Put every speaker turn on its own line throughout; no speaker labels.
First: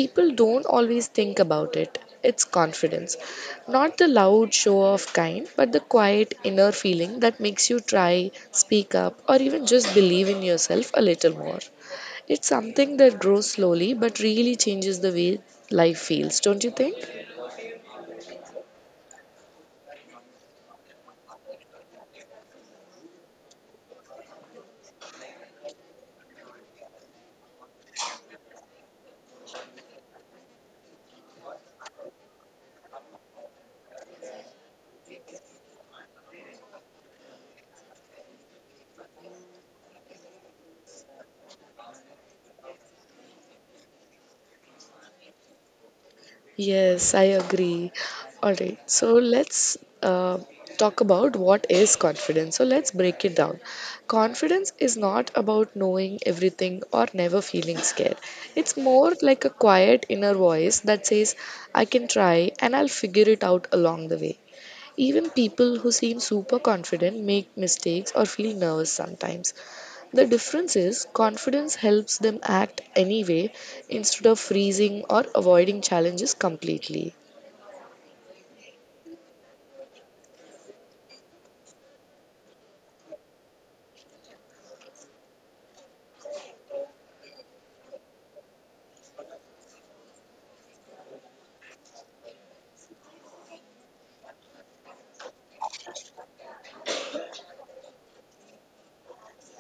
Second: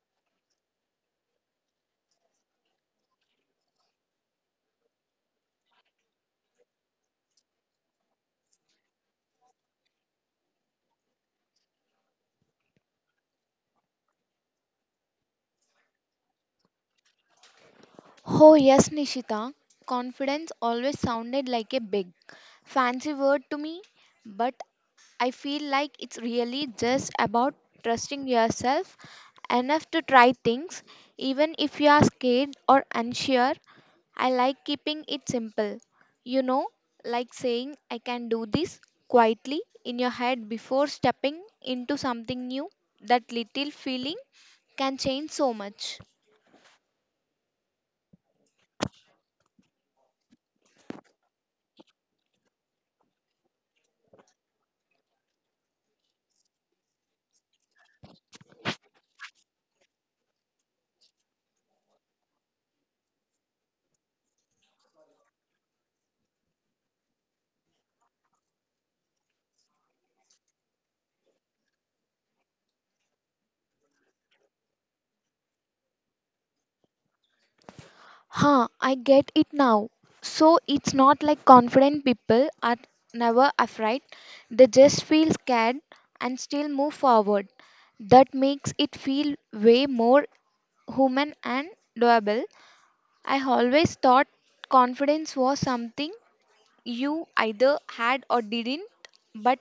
people don't always think about it. It's confidence. Not the loud show off kind, but the quiet inner feeling that makes you try, speak up, or even just believe in yourself a little more. It's something that grows slowly but really changes the way life feels, don't you think?
Oh, yes, Nishita. Confidence always sounded like a big, fancy word to me, but I feel like it's really just about trusting yourself enough to try things, even if you are scared or unsure. I like keeping it simple. You know, like saying, I can do this quietly in your head before stepping into something new. That little feeling can change so much.
Yes, I agree. All right, so let's talk about what is confidence. So let's break it down. Confidence is not about knowing everything or never feeling scared. It's more like a quiet inner voice that says, I can try and I'll figure it out along the way. Even people who seem super confident make mistakes or feel nervous sometimes. The difference is confidence helps them act anyway instead of freezing or avoiding challenges completely.
I get it now. So it's not like confident people are never afraid, they just feel scared and still move forward. That makes it feel way more human and doable. I always thought confidence was something you either had or didn't, but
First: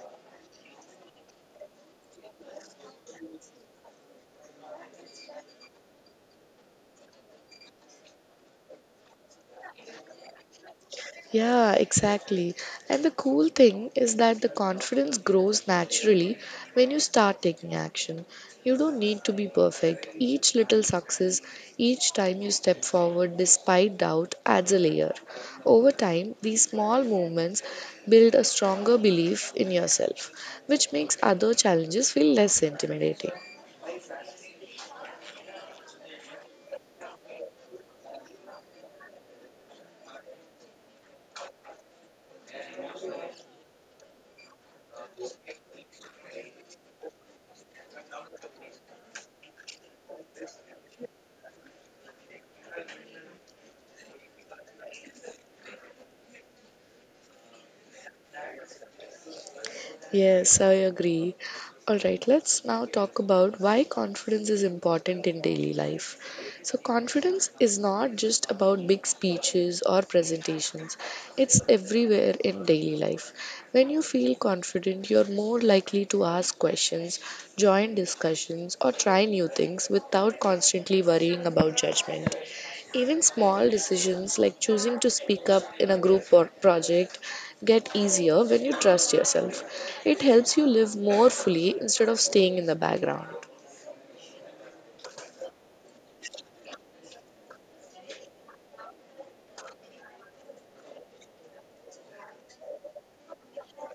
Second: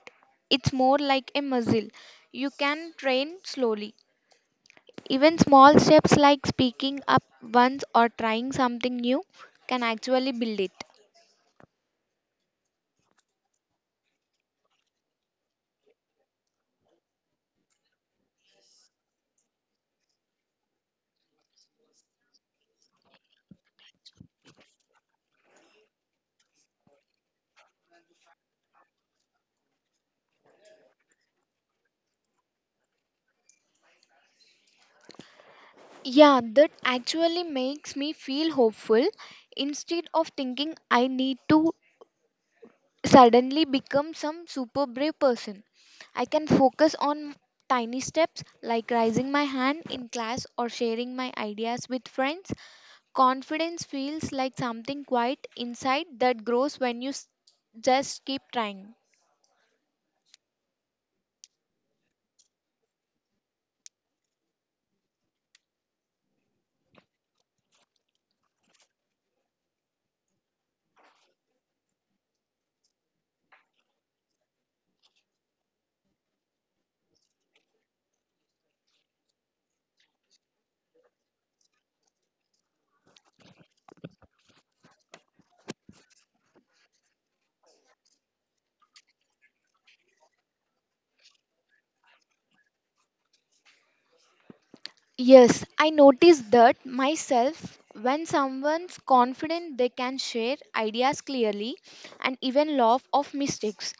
it's more like a muscle. You can train slowly. Even small steps like speaking up once or trying something new can actually build it.
Yeah, exactly. And the cool thing is that the confidence grows naturally when you start taking action. You don't need to be perfect. Each little success, each time you step forward despite doubt, adds a layer. Over time, these small movements build a stronger belief in yourself, which makes other challenges feel less intimidating.
Yeah, that actually makes me feel hopeful instead of thinking I need to suddenly become some super brave person. I can focus on tiny steps like raising my hand in class or sharing my ideas with friends. Confidence feels like something quiet inside that grows just keep trying.
Yes, I agree. All right, let's now talk about why confidence is important in daily life. So, confidence is not just about big speeches or presentations, it's everywhere in daily life. When you feel confident, you're more likely to ask questions, join discussions, or try new things without constantly worrying about judgment. Even small decisions like choosing to speak up in a group or project get easier when you trust yourself. It helps you live more fully instead of staying in the background.
Yes, I noticed that myself when someone's confident they can share ideas clearly and even laugh of mistakes.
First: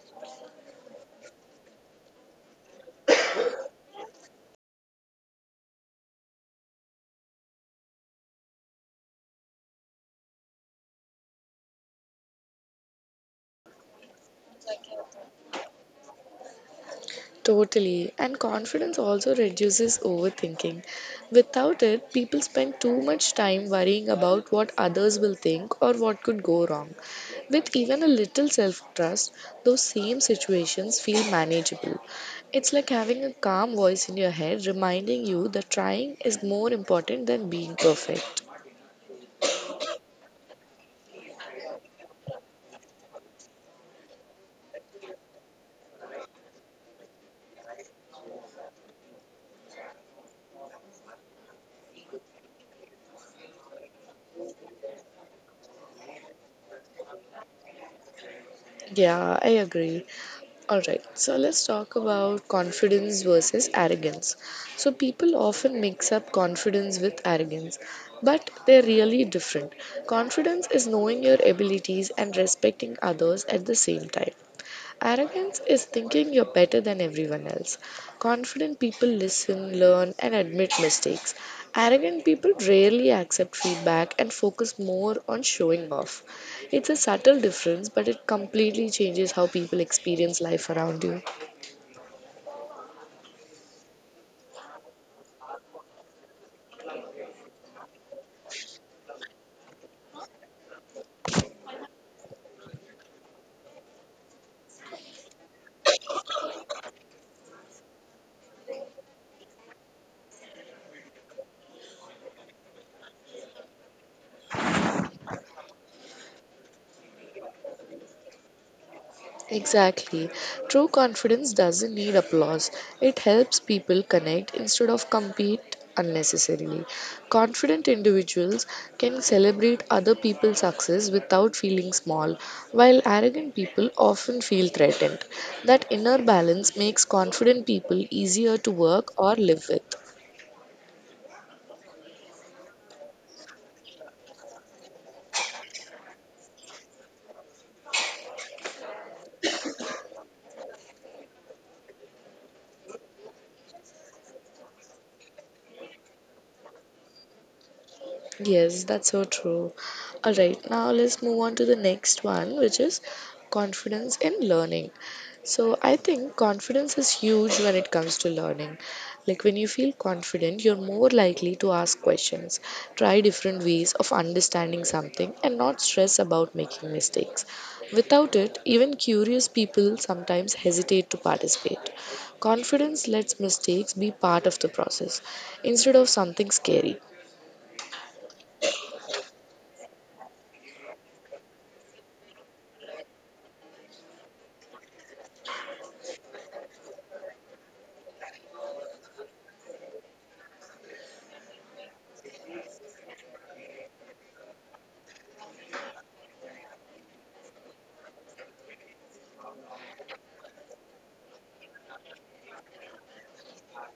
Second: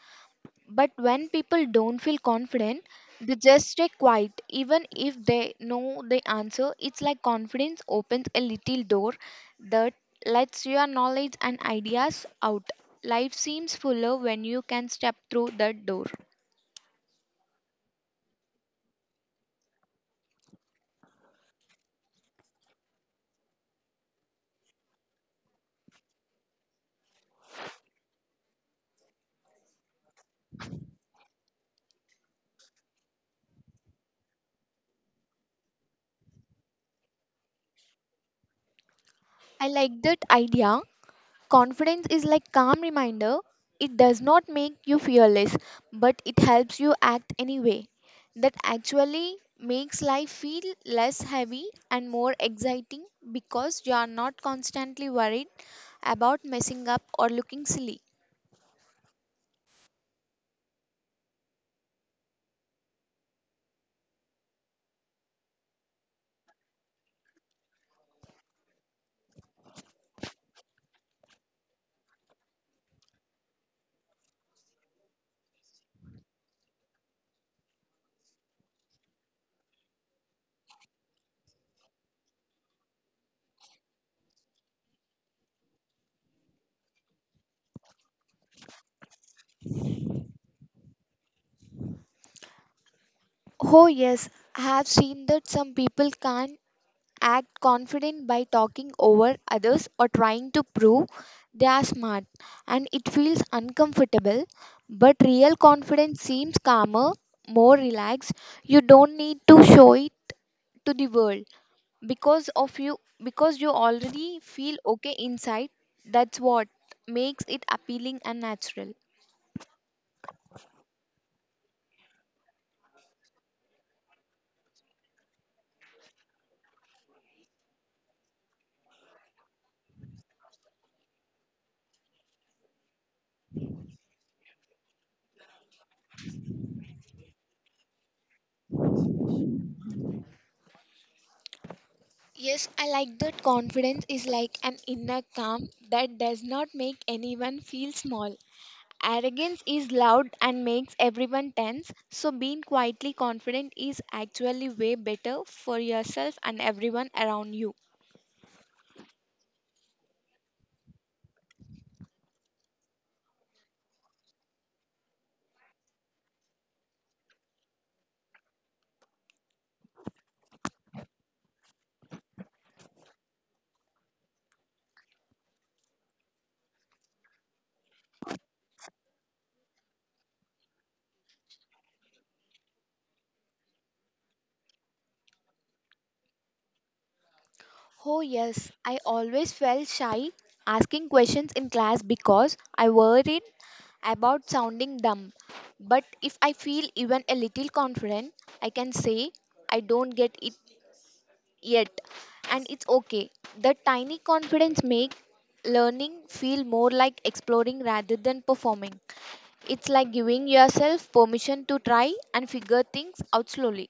But when people don't feel confident, they just stay quiet even if they know the answer. It's like confidence opens a little door that lets your knowledge and ideas out. Life seems fuller when you can step through that door.
Totally. And confidence also reduces overthinking. Without it, people spend too much time worrying about what others will think or what could go wrong. With even a little self trust, those same situations feel manageable. It's like having a calm voice in your head reminding you that trying is more important than being perfect.
I like that idea. Confidence is like calm reminder. It does not make you fearless, but it helps you act anyway. That actually makes life feel less heavy and more exciting because you are not constantly worried about messing up or looking silly.
Yeah, I agree. Alright, so let's talk about confidence versus arrogance. So, people often mix up confidence with arrogance, but they're really different. Confidence is knowing your abilities and respecting others at the same time, arrogance is thinking you're better than everyone else. Confident people listen, learn, and admit mistakes. Arrogant people rarely accept feedback and focus more on showing off. It's a subtle difference, but it completely changes how people experience life around you.
Oh, yes, I have seen that some people can't act confident by talking over others or trying to prove they are smart, and it feels uncomfortable, but real confidence seems calmer, more relaxed. You don't need to show it to the world because of you, because you already feel okay inside. That's what makes it appealing and natural.
Exactly. True confidence doesn't need applause. It helps people connect instead of compete unnecessarily. Confident individuals can celebrate other people's success without feeling small, while arrogant people often feel threatened. That inner balance makes confident people easier to work or live with.
Yes, I like that. Confidence is like an inner calm that does not make anyone feel small. Arrogance is loud and makes everyone tense, so being quietly confident is actually way better for yourself and everyone around you.
Yes, that's so true. All right, now let's move on to the next one, which is confidence in learning. So, I think confidence is huge when it comes to learning. Like, when you feel confident, you're more likely to ask questions, try different ways of understanding something, and not stress about making mistakes. Without it, even curious people sometimes hesitate to participate. Confidence lets mistakes be part of the process instead of something scary.
Oh, yes, I always felt shy asking questions in class because I worried about sounding dumb. But if I feel even a little confident, I can say I don't get it yet, and it's okay. The tiny confidence makes learning feel more like exploring rather than performing. It's like giving yourself permission to try and figure things out slowly.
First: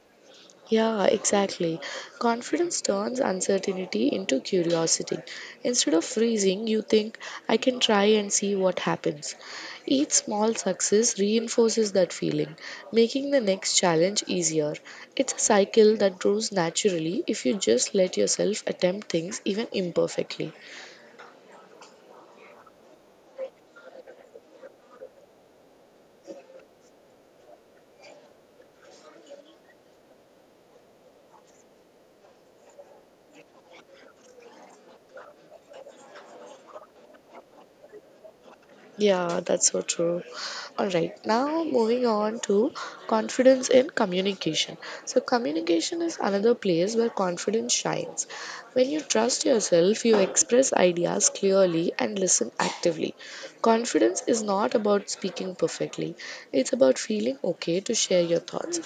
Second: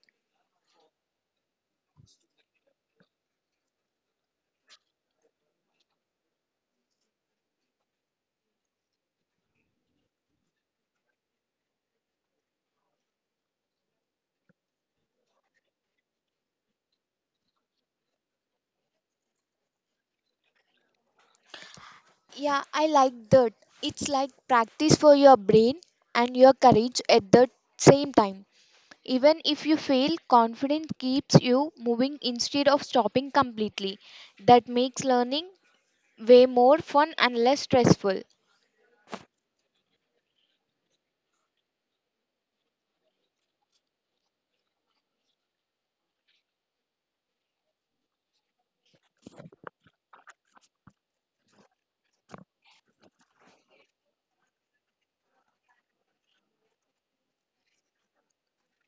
Yeah, exactly. Confidence turns uncertainty into curiosity. Instead of freezing, you think, I can try and see what happens. Each small success reinforces that feeling, making the next challenge easier. It's a cycle that grows naturally if you just let yourself attempt things even imperfectly.
Yeah, I like that. It's like practice for your brain and your courage at the same time. Even if you fail, confidence keeps you moving instead of stopping completely. That makes learning way more fun and less stressful.
Yeah, that's so true. All right, now moving on to confidence in communication. So, communication is another place where confidence shines. When you trust yourself, you express ideas clearly and listen actively. Confidence is not about speaking perfectly, it's about feeling okay to share your thoughts.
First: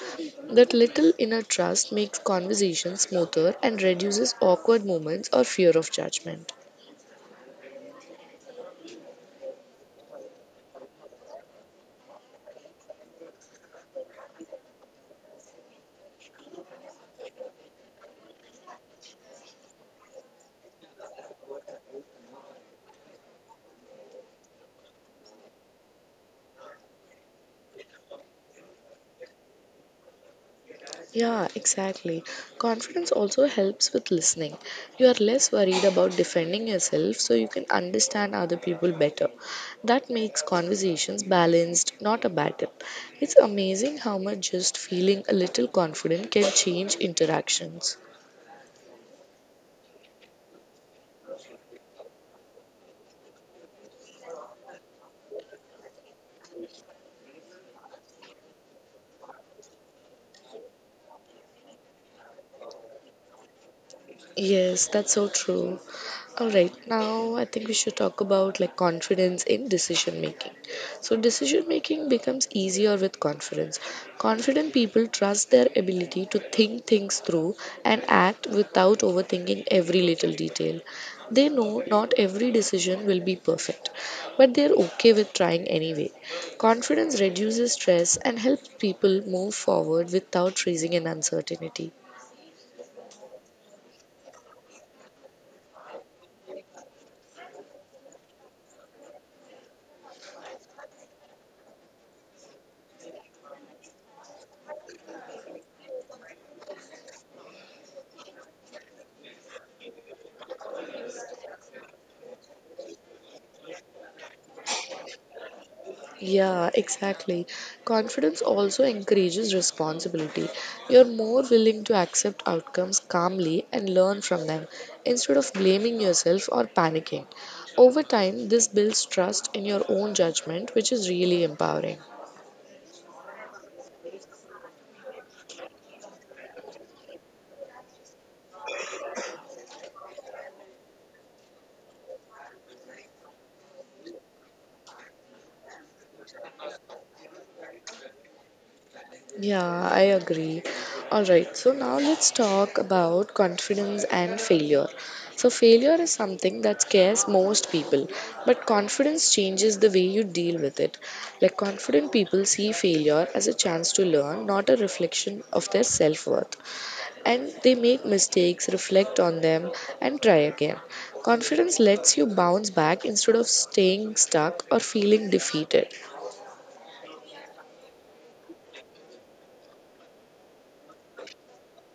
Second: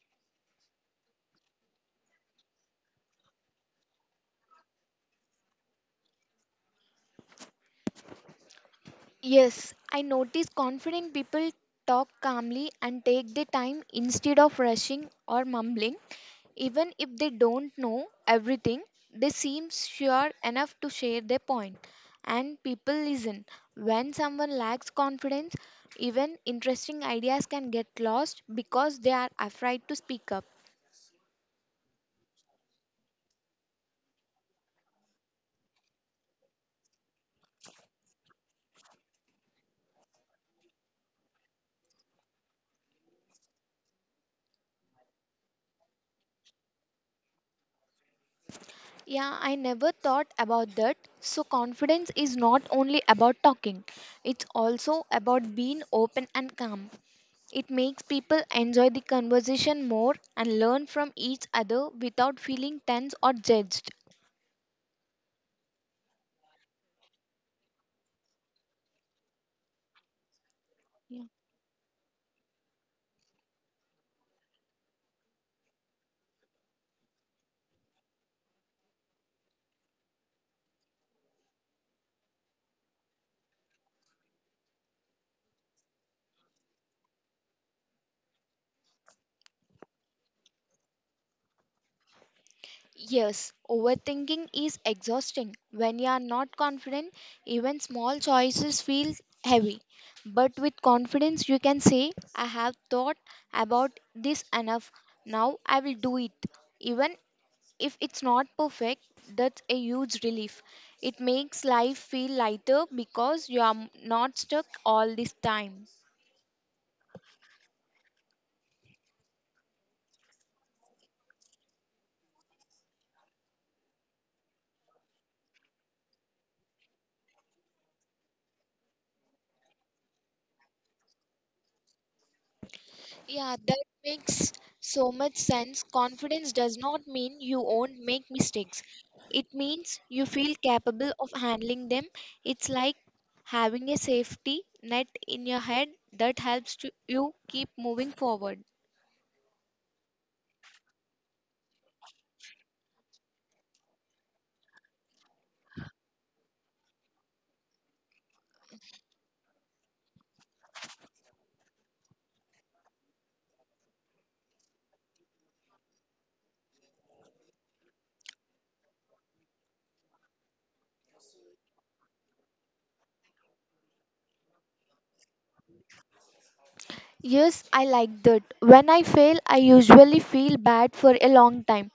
That little inner trust makes conversation smoother and reduces awkward moments or fear of judgment.
Yes, I notice confident people talk calmly and take their time instead of rushing or mumbling. Even if they don't know everything, they seem sure enough to share their point, and people listen. When someone lacks confidence, even interesting ideas can get lost because they are afraid to speak up.
Yeah, exactly. Confidence also helps with listening. You are less worried about defending yourself, so you can understand other people better. That makes conversations balanced, not a battle. It's amazing how much just feeling a little confident can change interactions.
Yeah, I never thought about that. So, confidence is not only about talking, it's also about being open and calm. It makes people enjoy the conversation more and learn from each other without feeling tense or judged.
Yes, that's so true. All right, now I think we should talk about like confidence in decision making. So, decision making becomes easier with confidence. Confident people trust their ability to think things through and act without overthinking every little detail. They know not every decision will be perfect, but they're okay with trying anyway. Confidence reduces stress and helps people move forward without raising an uncertainty.
Yes, overthinking is exhausting. When you are not confident, even small choices feel heavy. But with confidence, you can say, I have thought about this enough. Now I will do it. Even if it's not perfect, that's a huge relief. It makes life feel lighter because you are not stuck all this time.
Yeah, exactly. Confidence also encourages responsibility. You're more willing to accept outcomes calmly and learn from them instead of blaming yourself or panicking. Over time, this builds trust in your own judgment, which is really empowering.
Yeah, that makes so much sense. Confidence does not mean you won't make mistakes. It means you feel capable of handling them. It's like having a safety net in your head that helps to you keep moving forward.
Yeah, I agree. All right, so now let's talk about confidence and failure. So, failure is something that scares most people, but confidence changes the way you deal with it. Like, confident people see failure as a chance to learn, not a reflection of their self worth. And they make mistakes, reflect on them, and try again. Confidence lets you bounce back instead of staying stuck or feeling defeated.
Yes, I like that. When I fail, I usually feel bad for a long time.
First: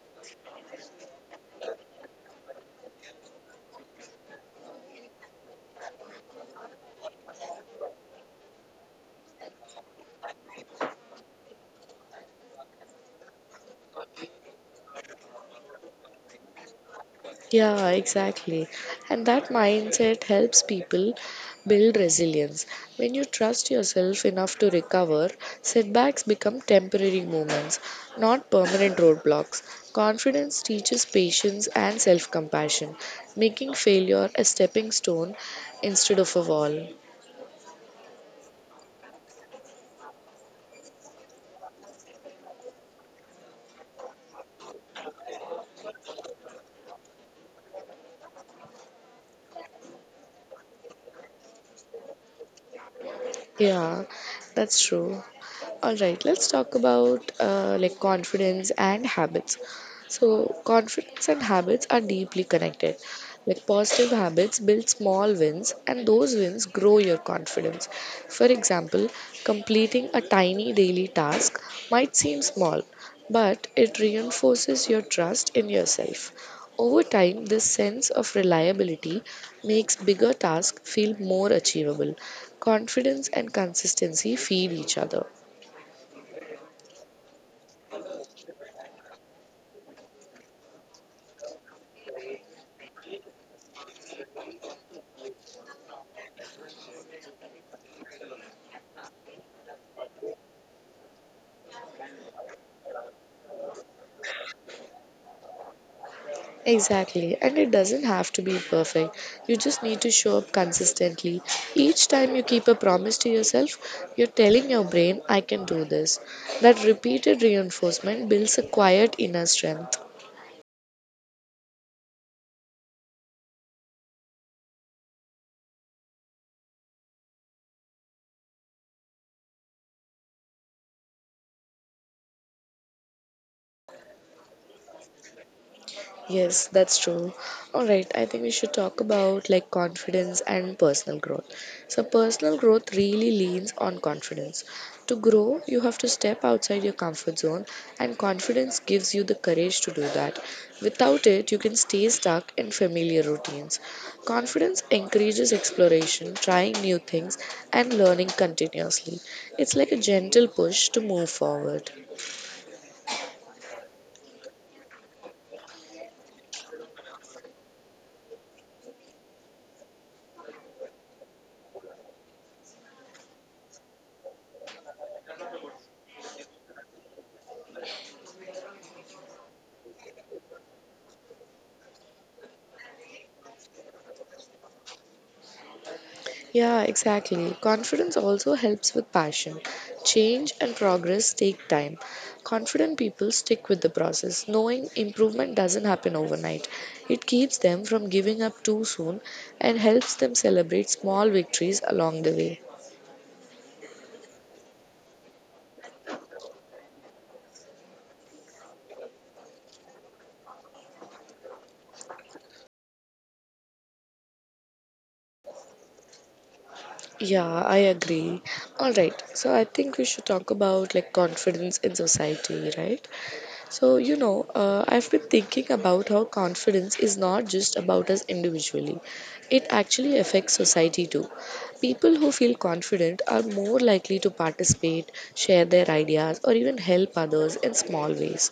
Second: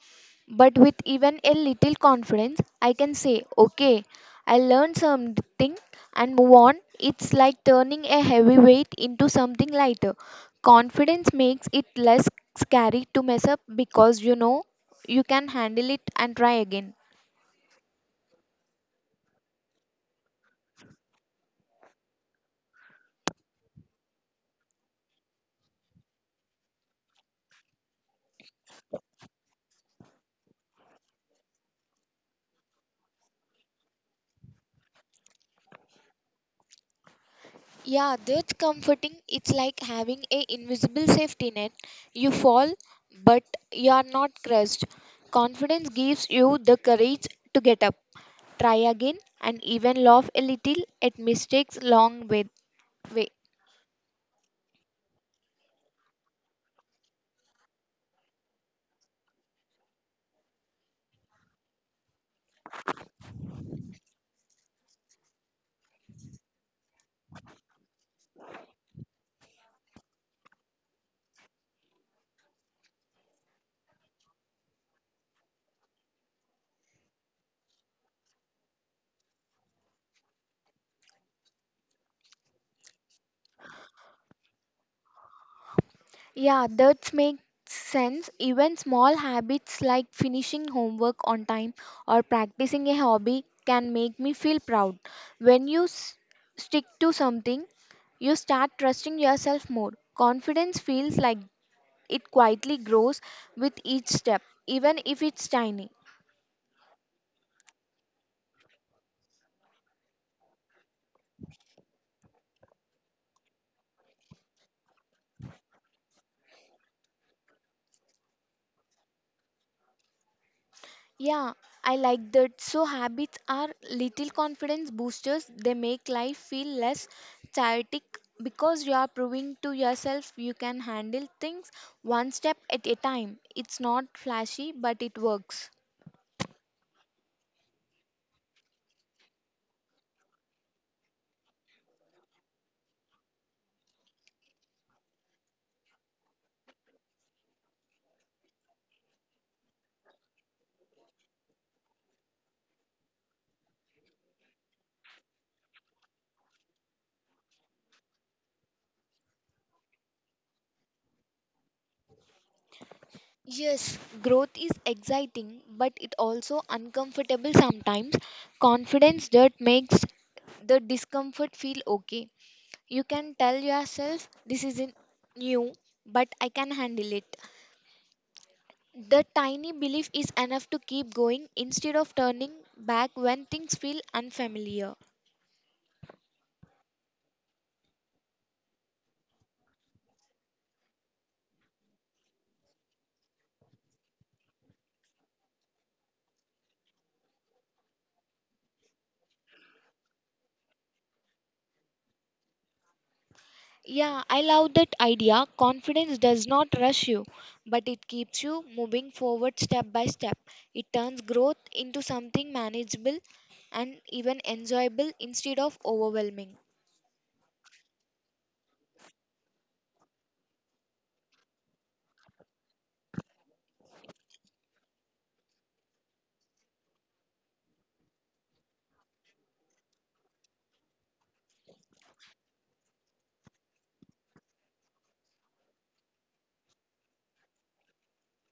But with even a little confidence, I can say, okay, I learned something and move on. It's like turning a heavy weight into something lighter. Confidence makes it less scary to mess up because you know you can handle it and try again.
Yeah, exactly. And that mindset helps people build resilience. When you trust yourself enough to recover, setbacks become temporary moments, not permanent roadblocks. Confidence teaches patience and self compassion, making failure a stepping stone instead of a wall.
Yeah, that's comforting. It's like having a invisible safety net. You fall, but you are not crushed. Confidence gives you the courage to get up, try again, and even laugh a little at mistakes long way.
Yeah, that's true. All right, let's talk about like confidence and habits. So, confidence and habits are deeply connected. Like positive habits build small wins, and those wins grow your confidence. For example, completing a tiny daily task might seem small, but it reinforces your trust in yourself. Over time, this sense of reliability makes bigger tasks feel more achievable. Confidence and consistency feed each other.
Yeah, that makes sense. Even small habits like finishing homework on time or practicing a hobby can make me feel proud. When you stick to something, you start trusting yourself more. Confidence feels like it quietly grows with each step, even if it's tiny.
Exactly, and it doesn't have to be perfect. You just need to show up consistently. Each time you keep a promise to yourself, you're telling your brain, I can do this. That repeated reinforcement builds a quiet inner strength.
Yeah, I like that. So, habits are little confidence boosters. They make life feel less chaotic because you are proving to yourself you can handle things one step at a time. It's not flashy, but it works.
Yes, that's true. All right, I think we should talk about like confidence and personal growth. So, personal growth really leans on confidence. To grow, you have to step outside your comfort zone, and confidence gives you the courage to do that. Without it, you can stay stuck in familiar routines. Confidence encourages exploration, trying new things, and learning continuously. It's like a gentle push to move forward.
Yes, growth is exciting, but it also uncomfortable sometimes. Confidence that makes the discomfort feel okay. You can tell yourself this isn't new, but I can handle it. The tiny belief is enough to keep going instead of turning back when things feel unfamiliar.
Yeah, exactly. Confidence also helps with passion. Change and progress take time. Confident people stick with the process, knowing improvement doesn't happen overnight. It keeps them from giving up too soon and helps them celebrate small victories along the way.
Yeah, I love that idea. Confidence does not rush you, but it keeps you moving forward step by step. It turns growth into something manageable and even enjoyable instead of overwhelming.
Yeah, I agree. All right. So I think we should talk about like confidence in society, right? So, I've been thinking about how confidence is not just about us individually, it actually affects society too. People who feel confident are more likely to participate, share their ideas, or even help others in small ways.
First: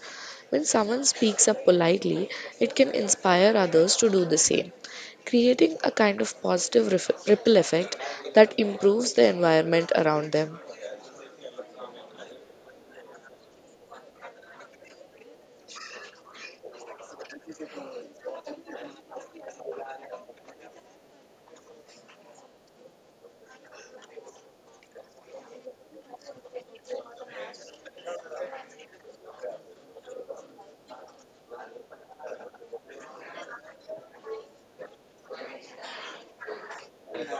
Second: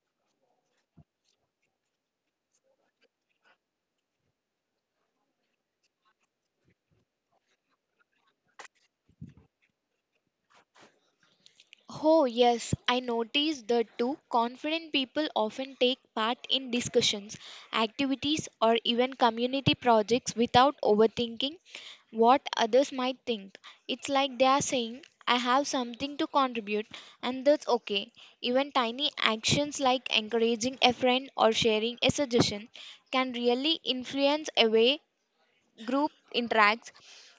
When someone speaks up politely, it can inspire others to do the same, creating a kind of positive ripple effect that improves the environment around them.
Oh, yes, I noticed that too. Confident people often take part in discussions, activities, or even community projects without overthinking what others might think. It's like they are saying, I have something to contribute, and that's okay. Even tiny actions like encouraging a friend or sharing a suggestion can really influence a way group interacts.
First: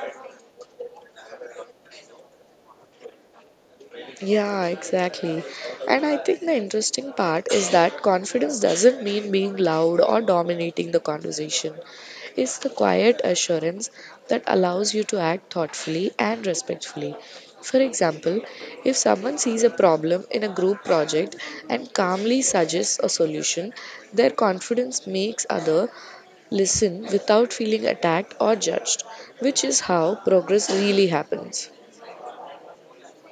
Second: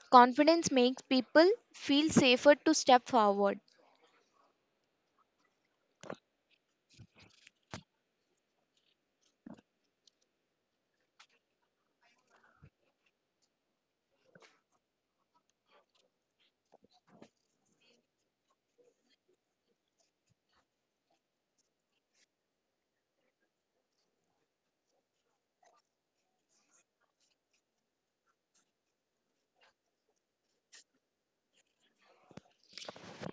Confidence makes people feel safer to step forward.
Yeah, exactly. And I think the interesting part is that confidence doesn't mean being loud or dominating the conversation. It's the quiet assurance that allows you to act thoughtfully and respectfully. For example, if someone sees a problem in a group project and calmly suggests a solution, their confidence makes other listen without feeling attacked or judged, which is how progress really happens.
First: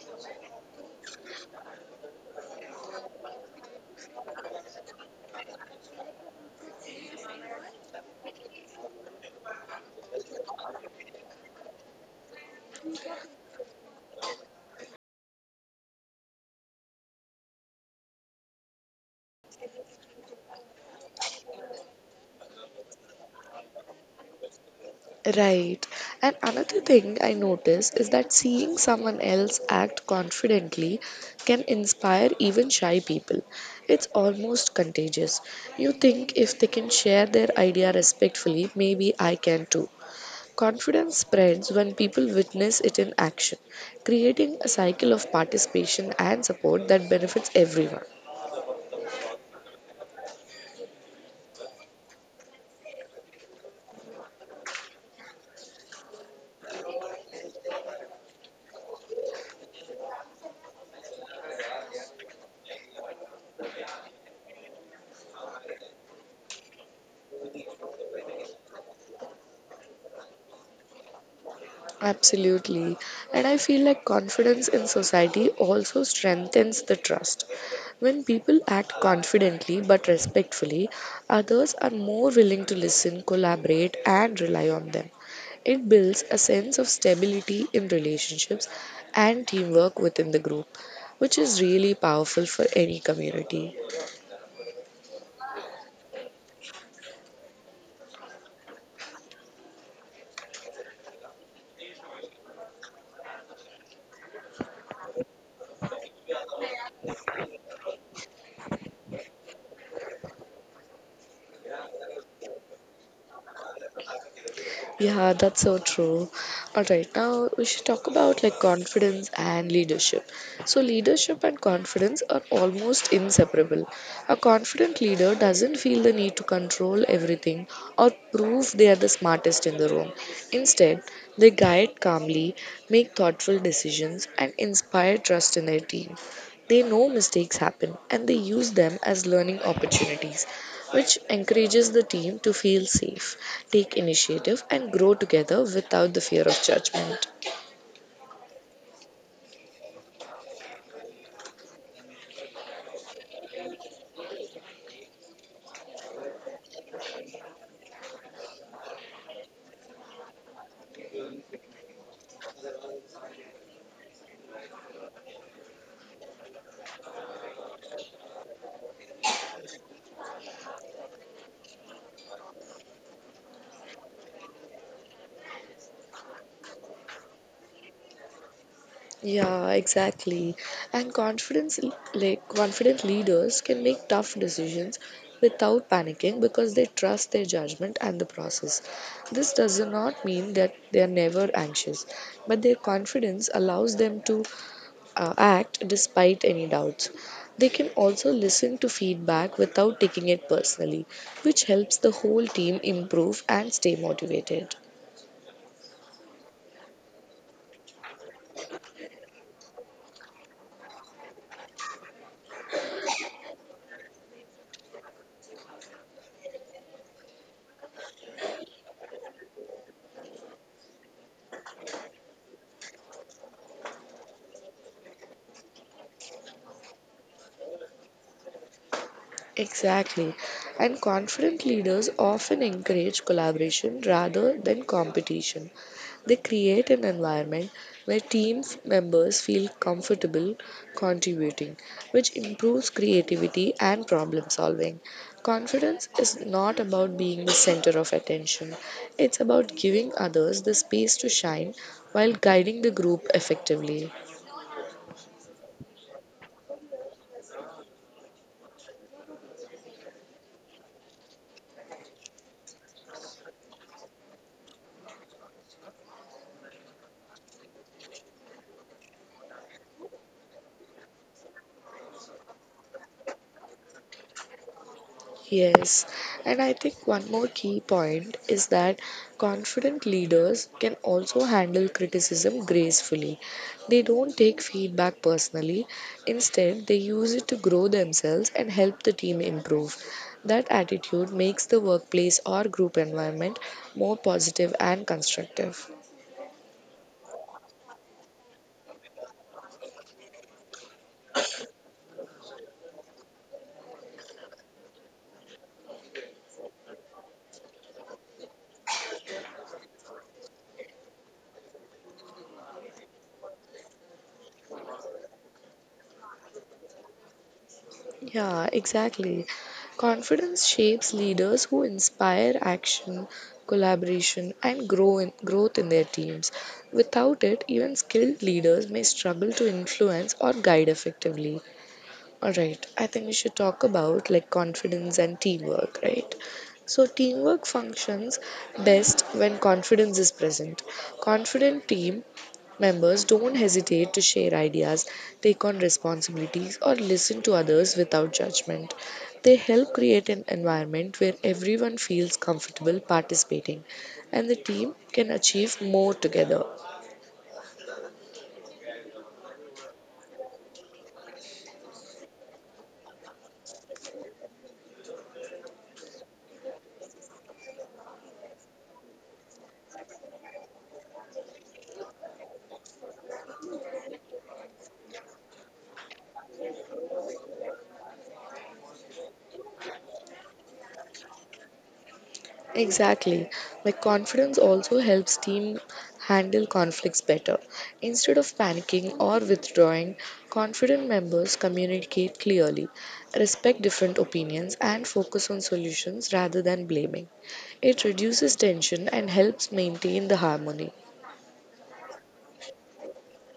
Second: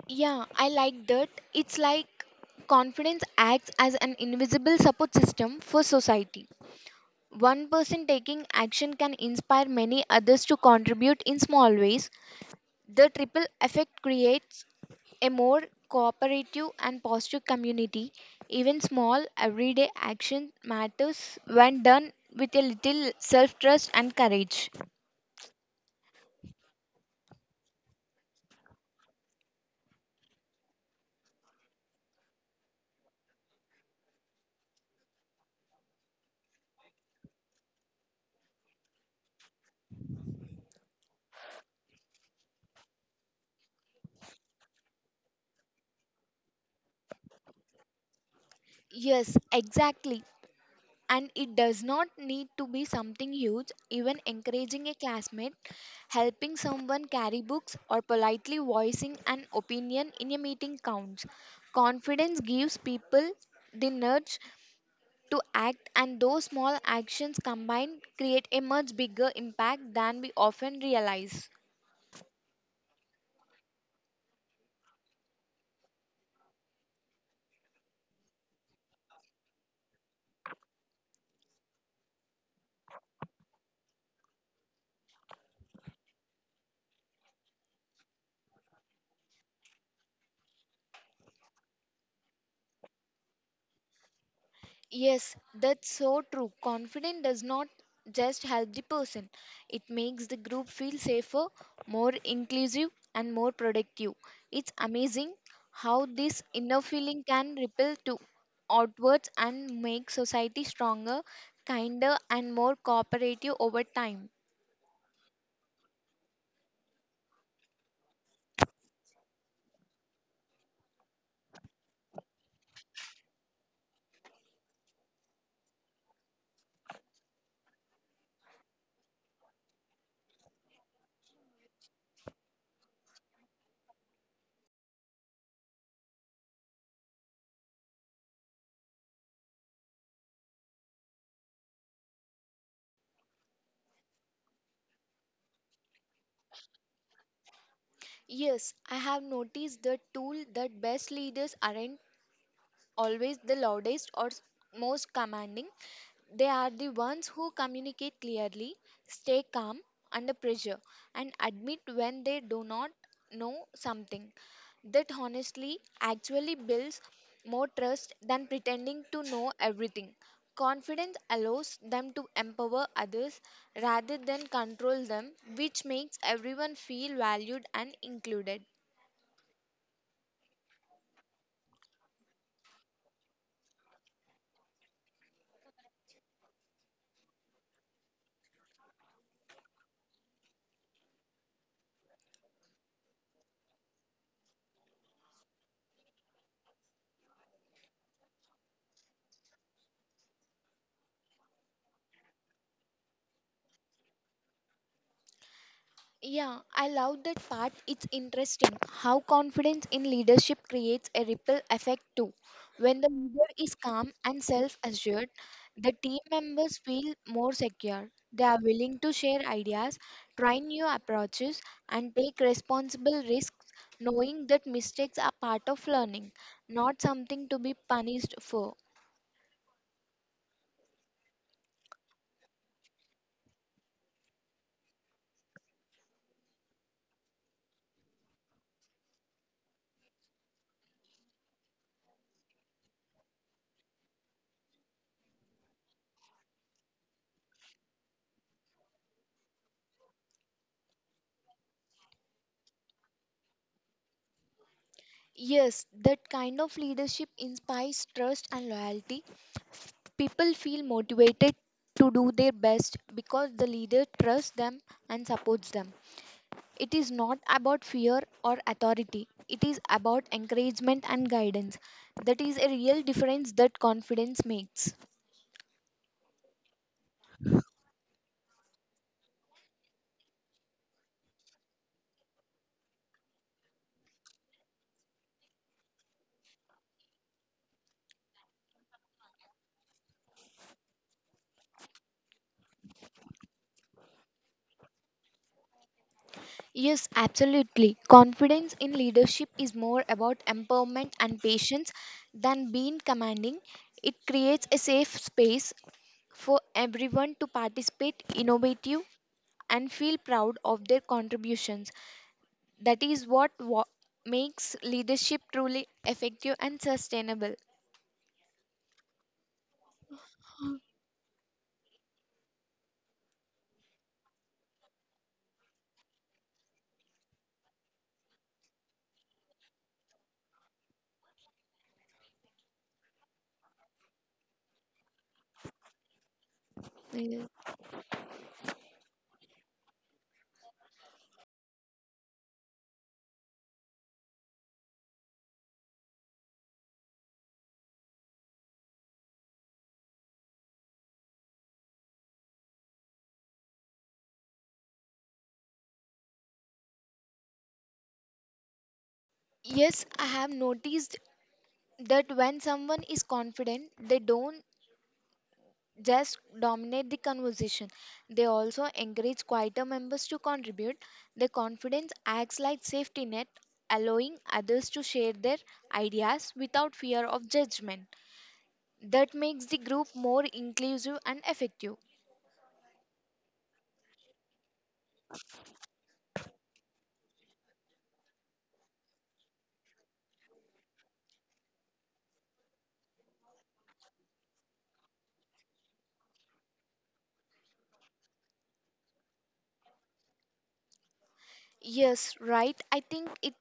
Yeah, I like that. It's like confidence acts as an invisible support system for society. One person taking action can inspire many others to contribute in small ways. The triple effect creates a more cooperative and positive community. Even small everyday action matters when done with a little self trust and courage.
Right. And another thing I notice is that seeing someone else act confidently can inspire even shy people. It's almost contagious. You think if they can share their idea respectfully, maybe I can too. Confidence spreads when people witness it in action, creating a cycle of participation and support that benefits everyone.
Yes, exactly. And it does not need to be something huge, even encouraging a classmate, helping someone carry books, or politely voicing an opinion in a meeting counts. Confidence gives people the nudge to act, and those small actions combined create a much bigger impact than we often realize.
Absolutely. And I feel like confidence in society also strengthens the trust. When people act confidently but respectfully, others are more willing to listen, collaborate, and rely on them. It builds a sense of stability in relationships and teamwork within the group, which is really powerful for any community.
Yes, that's so true. Confidence does not just help the person, it makes the group feel safer, more inclusive, and more productive. It's amazing how this inner feeling can ripple to outwards and make society stronger, kinder, and more cooperative over time.
Yeah, that's so true. All right, now we should talk about like confidence and leadership. So, leadership and confidence are almost inseparable. A confident leader doesn't feel the need to control everything or prove they are the smartest in the room. Instead, they guide calmly, make thoughtful decisions, and inspire trust in their team. They know mistakes happen and they use them as learning opportunities which encourages the team to feel safe, take initiative, and grow together without the fear of judgment.
Yes, I have noticed the tool that best leaders aren't always the loudest or most commanding. They are the ones who communicate clearly, stay calm under pressure, and admit when they do not know something. That honestly actually builds more trust than pretending to know everything. Confidence allows them to empower others rather than control them, which makes everyone feel valued and included.
Yeah, exactly. And confidence, like confident leaders, can make tough decisions without panicking because they trust their judgment and the process. This does not mean that they are never anxious, but their confidence allows them to act despite any doubts. They can also listen to feedback without taking it personally, which helps the whole team improve and stay motivated.
Yeah, I love that part. It's interesting how confidence in leadership creates a ripple effect too. When the leader is calm and self assured, the team members feel more secure. They are willing to share ideas, try new approaches, and take responsible risks, knowing that mistakes are part of learning, not something to be punished for.
Exactly. And confident leaders often encourage collaboration rather than competition. They create an environment where team members feel comfortable contributing, which improves creativity and problem solving. Confidence is not about being the center of attention, it's about giving others the space to shine while guiding the group effectively.
Yes, that kind of leadership inspires trust and loyalty. People feel motivated to do their best because the leader trusts them and supports them. It is not about fear or authority, it is about encouragement and guidance. That is a real difference that confidence makes.
Yes, and I think one more key point is that confident leaders can also handle criticism gracefully. They don't take feedback personally, instead, they use it to grow themselves and help the team improve. That attitude makes the workplace or group environment more positive and constructive.
Yes, absolutely. Confidence in leadership is more about empowerment and patience than being commanding. It creates a safe space for everyone to participate innovative and feel proud of their contributions. That is what makes leadership truly effective and sustainable.
Yeah, exactly. Confidence shapes leaders who inspire action, collaboration, and growth in their teams. Without it, even skilled leaders may struggle to influence or guide effectively. All right, I think we should talk about like confidence and teamwork, right? So,
Yes.
teamwork functions best when confidence is present. Confident team members don't hesitate to share ideas, take on responsibilities, or listen to others without judgment. They help create an environment where everyone feels comfortable participating and the team can achieve more together.
Yes, I have noticed that when someone is confident, they don't just dominate the conversation. They also encourage quieter members to contribute. Their confidence acts like safety net, allowing others to share their ideas without fear of judgment. That makes the group more inclusive and effective.
Exactly. Like confidence also helps team handle conflicts better. Instead of panicking or withdrawing, confident members communicate clearly, respect different opinions and focus on solutions rather than blaming. It reduces tension and helps maintain the harmony.
Yes, right. I think it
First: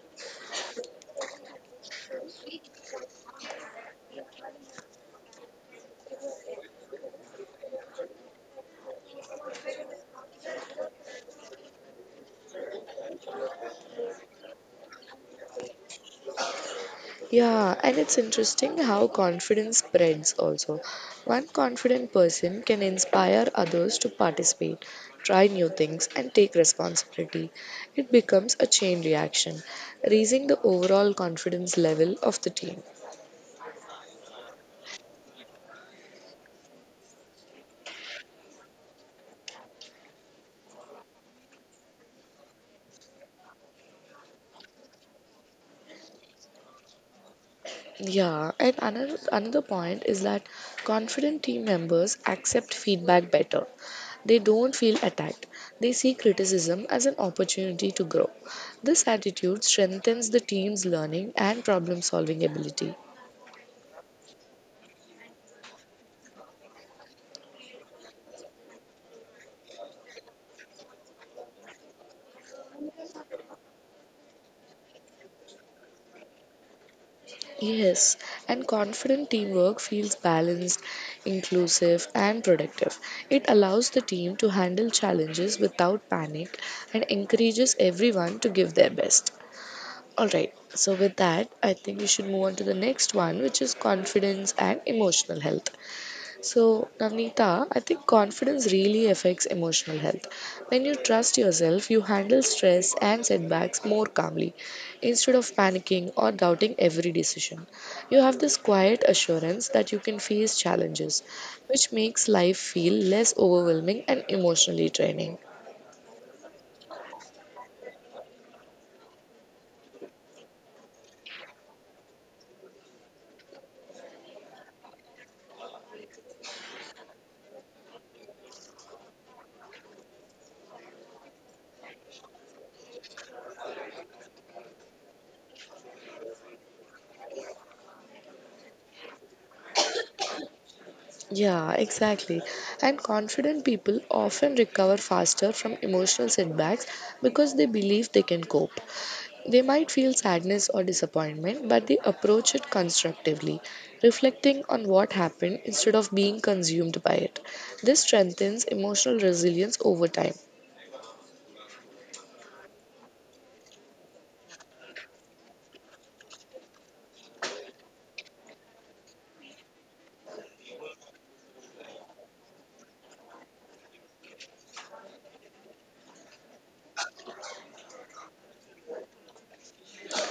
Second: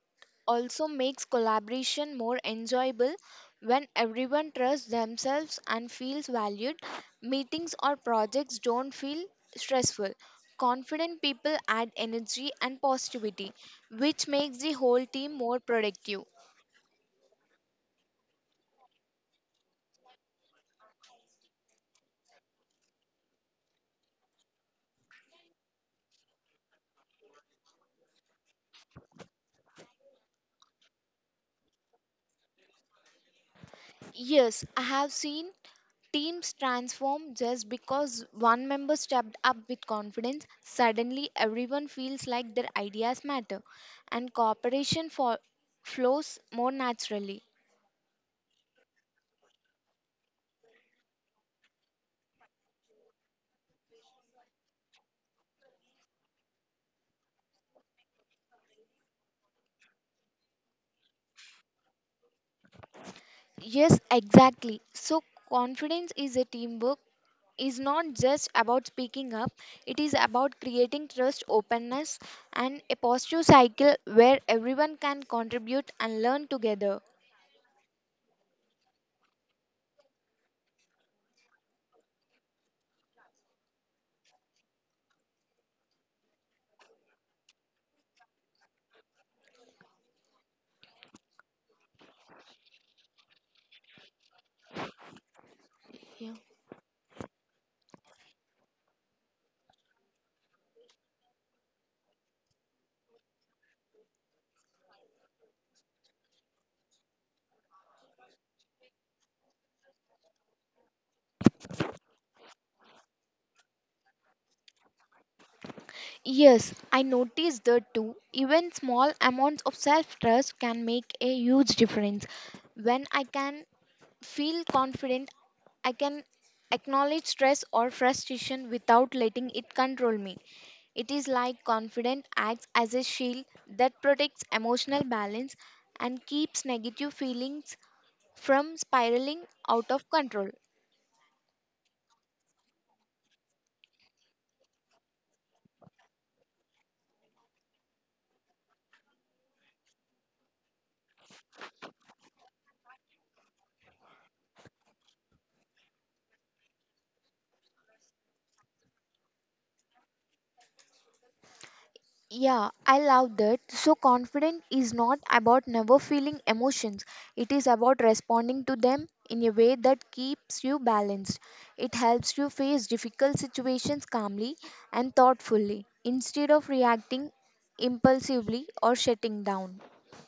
also makes collaboration more enjoyable when everyone trusts themselves and feels valued. Meetings or projects don't feel stressful. Confident people add energy and positivity, which makes the whole team more productive.
Yeah, and it's interesting how confidence spreads also. One confident person can inspire others to participate, try new things, and take responsibility. It becomes a chain reaction, raising the overall confidence level of the team.
Yes, I have seen teams transform just because one member stepped up with confidence. Suddenly, everyone feels like their ideas matter, and cooperation flows more naturally.
Yeah, and another point is that confident team members accept feedback better. They don't feel attacked. They see criticism as an opportunity to grow. This attitude strengthens the team's learning and problem-solving ability.
Yes, exactly. So, confidence is a teamwork is not just about speaking up, it is about creating trust, openness, and a positive cycle where everyone can contribute and learn together.
Yes, and confident teamwork feels balanced, inclusive, and productive. It allows the team to handle challenges without panic and encourages everyone to give their best. All right. So with that, I think we should move on to the next one, which is confidence and emotional health.
Yeah.
So Navnita, I think confidence really affects emotional health. When you trust yourself, you handle stress and setbacks more calmly, instead of panicking or doubting every decision. You have this quiet assurance that you can face challenges, which makes life feel less overwhelming and emotionally draining.
Yes, I noticed that too. Even small amounts of self trust can make a huge difference. When I can feel confident, I can acknowledge stress or frustration without letting it control me. It is like confidence acts as a shield that protects emotional balance and keeps negative feelings from spiraling out of control.
Yeah, exactly. And confident people often recover faster from emotional setbacks because they believe they can cope. They might feel sadness or disappointment, but they approach it constructively, reflecting on what happened instead of being consumed by it. This strengthens emotional resilience over time.
Yeah, I love that. So, confident is not about never feeling emotions, it is about responding to them in a way that keeps you balanced. It helps you face difficult situations calmly and thoughtfully instead of reacting impulsively or shutting down.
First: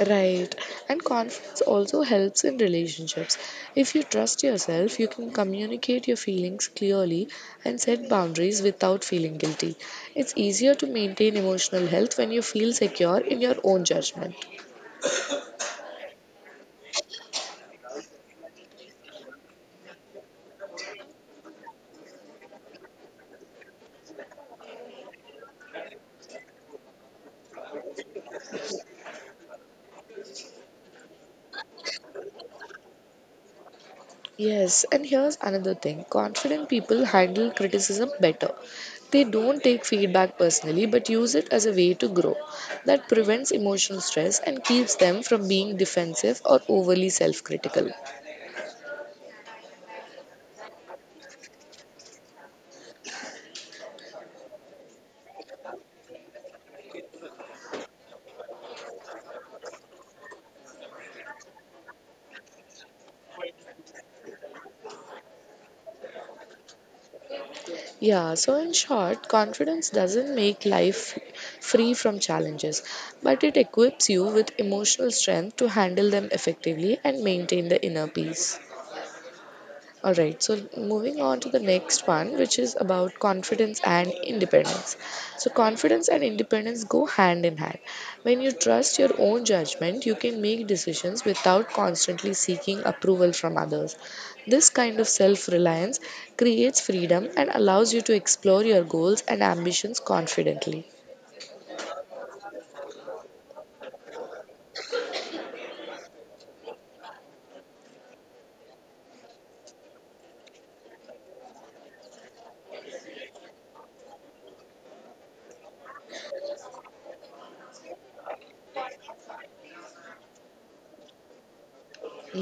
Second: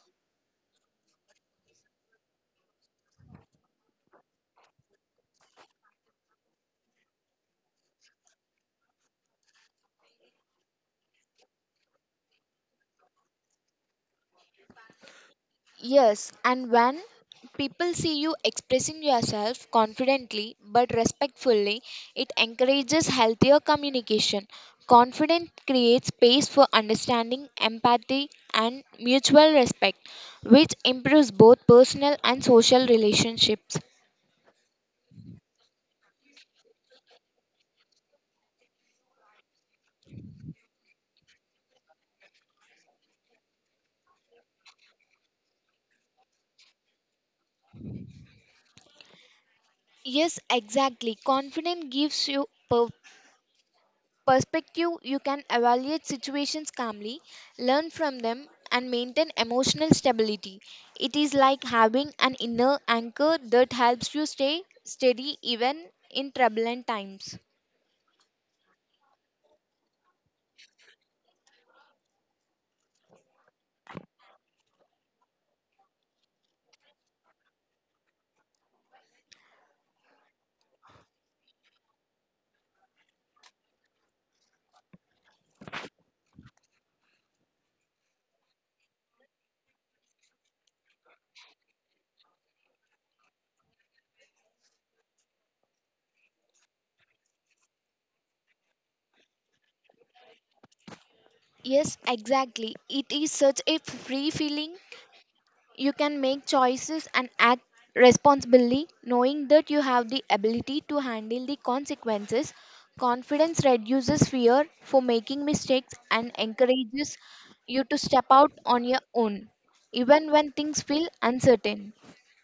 Right. And confidence also helps in relationships. If you trust yourself, you can communicate your feelings clearly and set boundaries without feeling guilty. It's easier to maintain emotional health when you feel secure in your own judgment.
Yes, and when people see you expressing yourself confidently but respectfully, it encourages healthier communication. Confidence creates space for understanding, empathy, and mutual respect, which improves both personal and social relationships.
Yes, and here's another thing confident people handle criticism better. They don't take feedback personally but use it as a way to grow. That prevents emotional stress and keeps them from being defensive or overly self critical.
Yes, exactly. Confidence gives you perspective, you can evaluate situations calmly, learn from them, and maintain emotional stability. It is like having an inner anchor that helps you stay steady even in turbulent times.
Yeah, so in short, confidence doesn't make life free from challenges, but it equips you with emotional strength to handle them effectively and maintain the inner peace. All right, so moving on to the next one, which is about confidence and independence. So, confidence and independence go hand in hand. When you trust your own judgment, you can make decisions without constantly seeking approval from others. This kind of self reliance creates freedom and allows you to explore your goals and ambitions confidently.
Yes, exactly. It is such a free feeling. You can make choices and act responsibly, knowing that you have the ability to handle the consequences. Confidence reduces fear for making mistakes and encourages you to step out on your own, even when things feel uncertain.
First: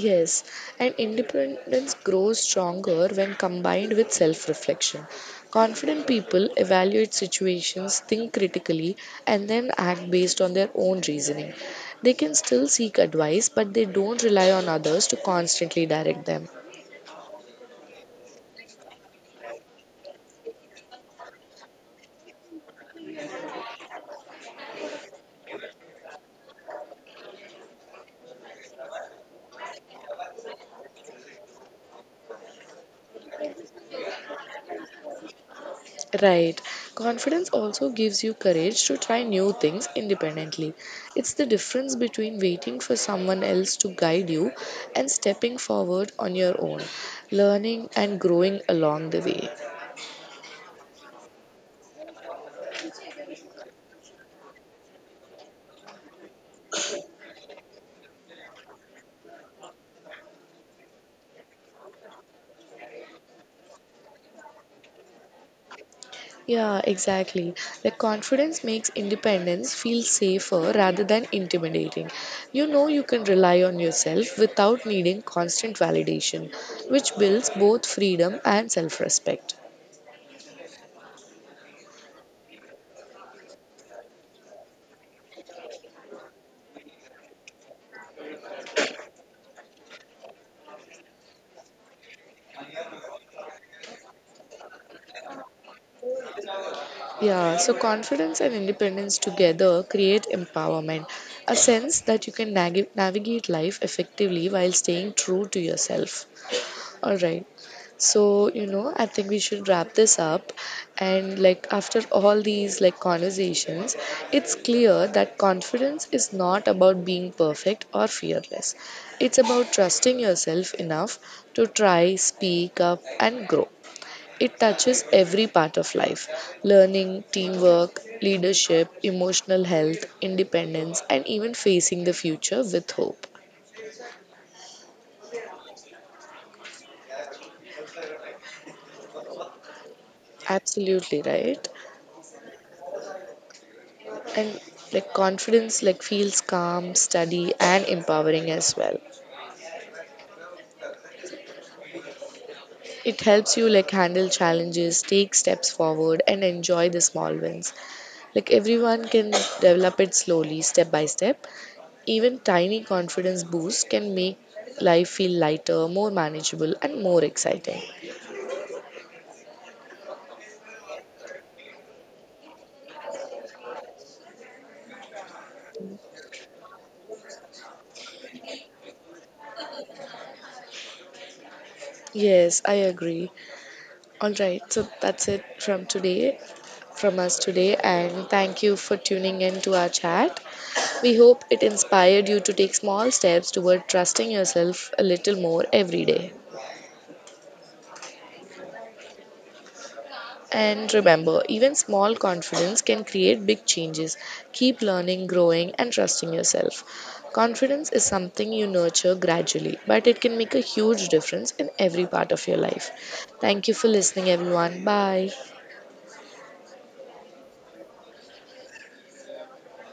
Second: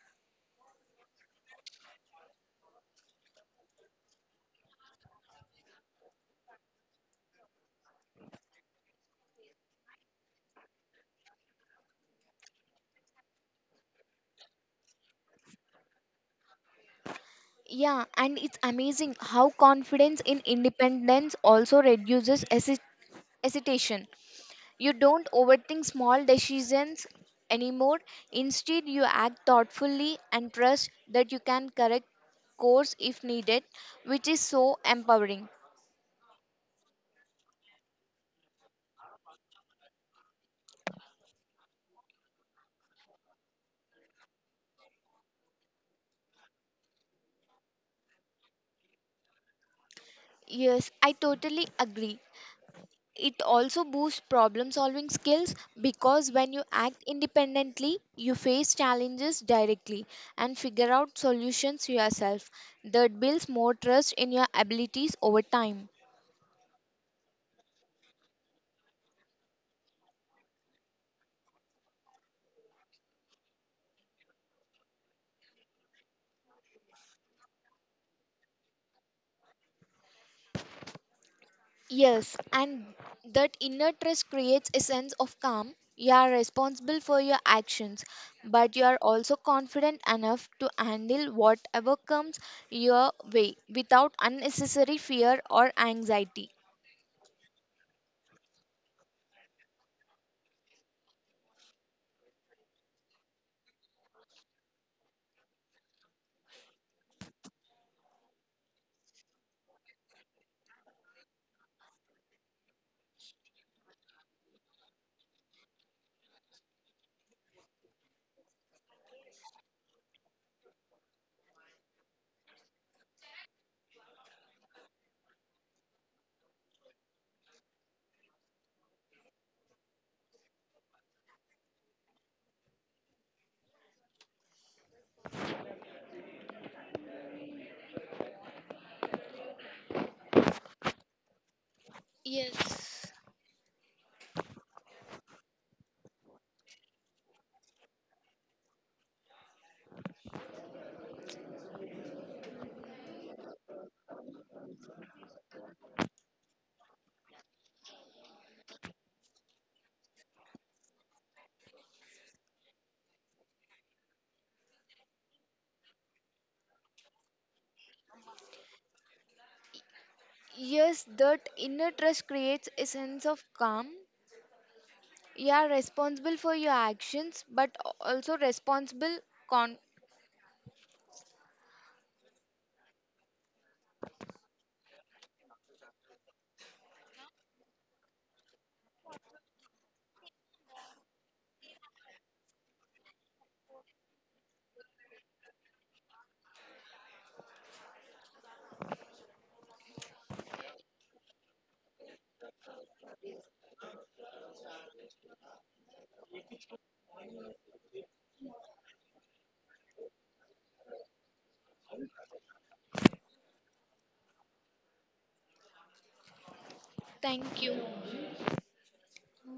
Yes, and independence grows stronger when combined with self reflection. Confident people evaluate situations, think critically, and then act based on their own reasoning. They can still seek advice, but they don't rely on others to constantly direct them.
Yeah, and it's amazing how confidence in independence also reduces hesitation. You don't overthink small decisions anymore. Instead, you act thoughtfully and trust that you can correct course if needed, which is so empowering.
Right. Confidence also gives you courage to try new things independently. It's the difference between waiting for someone else to guide you and stepping forward on your own, learning and growing along the way.
Yes, I totally agree. It also boosts problem solving skills because when you act independently, you face challenges directly and figure out solutions yourself. That builds more trust in your abilities over time.
Yeah, exactly. Like confidence makes independence feel safer rather than intimidating. You know you can rely on yourself without needing constant validation, which builds both freedom and self respect.
Yes, and that inner trust creates a sense of calm. You are responsible for your actions, but you are also confident enough to handle whatever comes your way without unnecessary fear or anxiety.
Yeah, so confidence and independence together create empowerment, a sense that you can navigate life effectively while staying true to yourself. All right. So, you know, I think we should wrap this up. And like after all these like conversations, it's clear that confidence is not about being perfect or fearless. It's about trusting yourself enough to try, speak up and grow. It touches every part of life learning, teamwork, leadership, emotional health, independence, and even facing the future with hope. Absolutely right.
Yes.
And like confidence like feels calm, steady and empowering as well. It helps you like handle challenges, take steps forward and enjoy the small wins. Like everyone can develop it slowly step by step, even tiny confidence boosts can make life feel lighter, more manageable, and more exciting.
Yes, that inner trust creates a sense of calm. You are responsible for your actions, but also responsible. Con-
Yes, I agree. All right, so that's it from today, from us today, and thank you for tuning in to our chat. We hope it inspired you to take small steps toward trusting yourself a little more every day. And remember, even small confidence can create big changes. Keep learning, growing, and trusting yourself. Confidence is something you nurture gradually, but it can make a huge difference in every part of your life. Thank you for listening, everyone. Bye.
Thank you.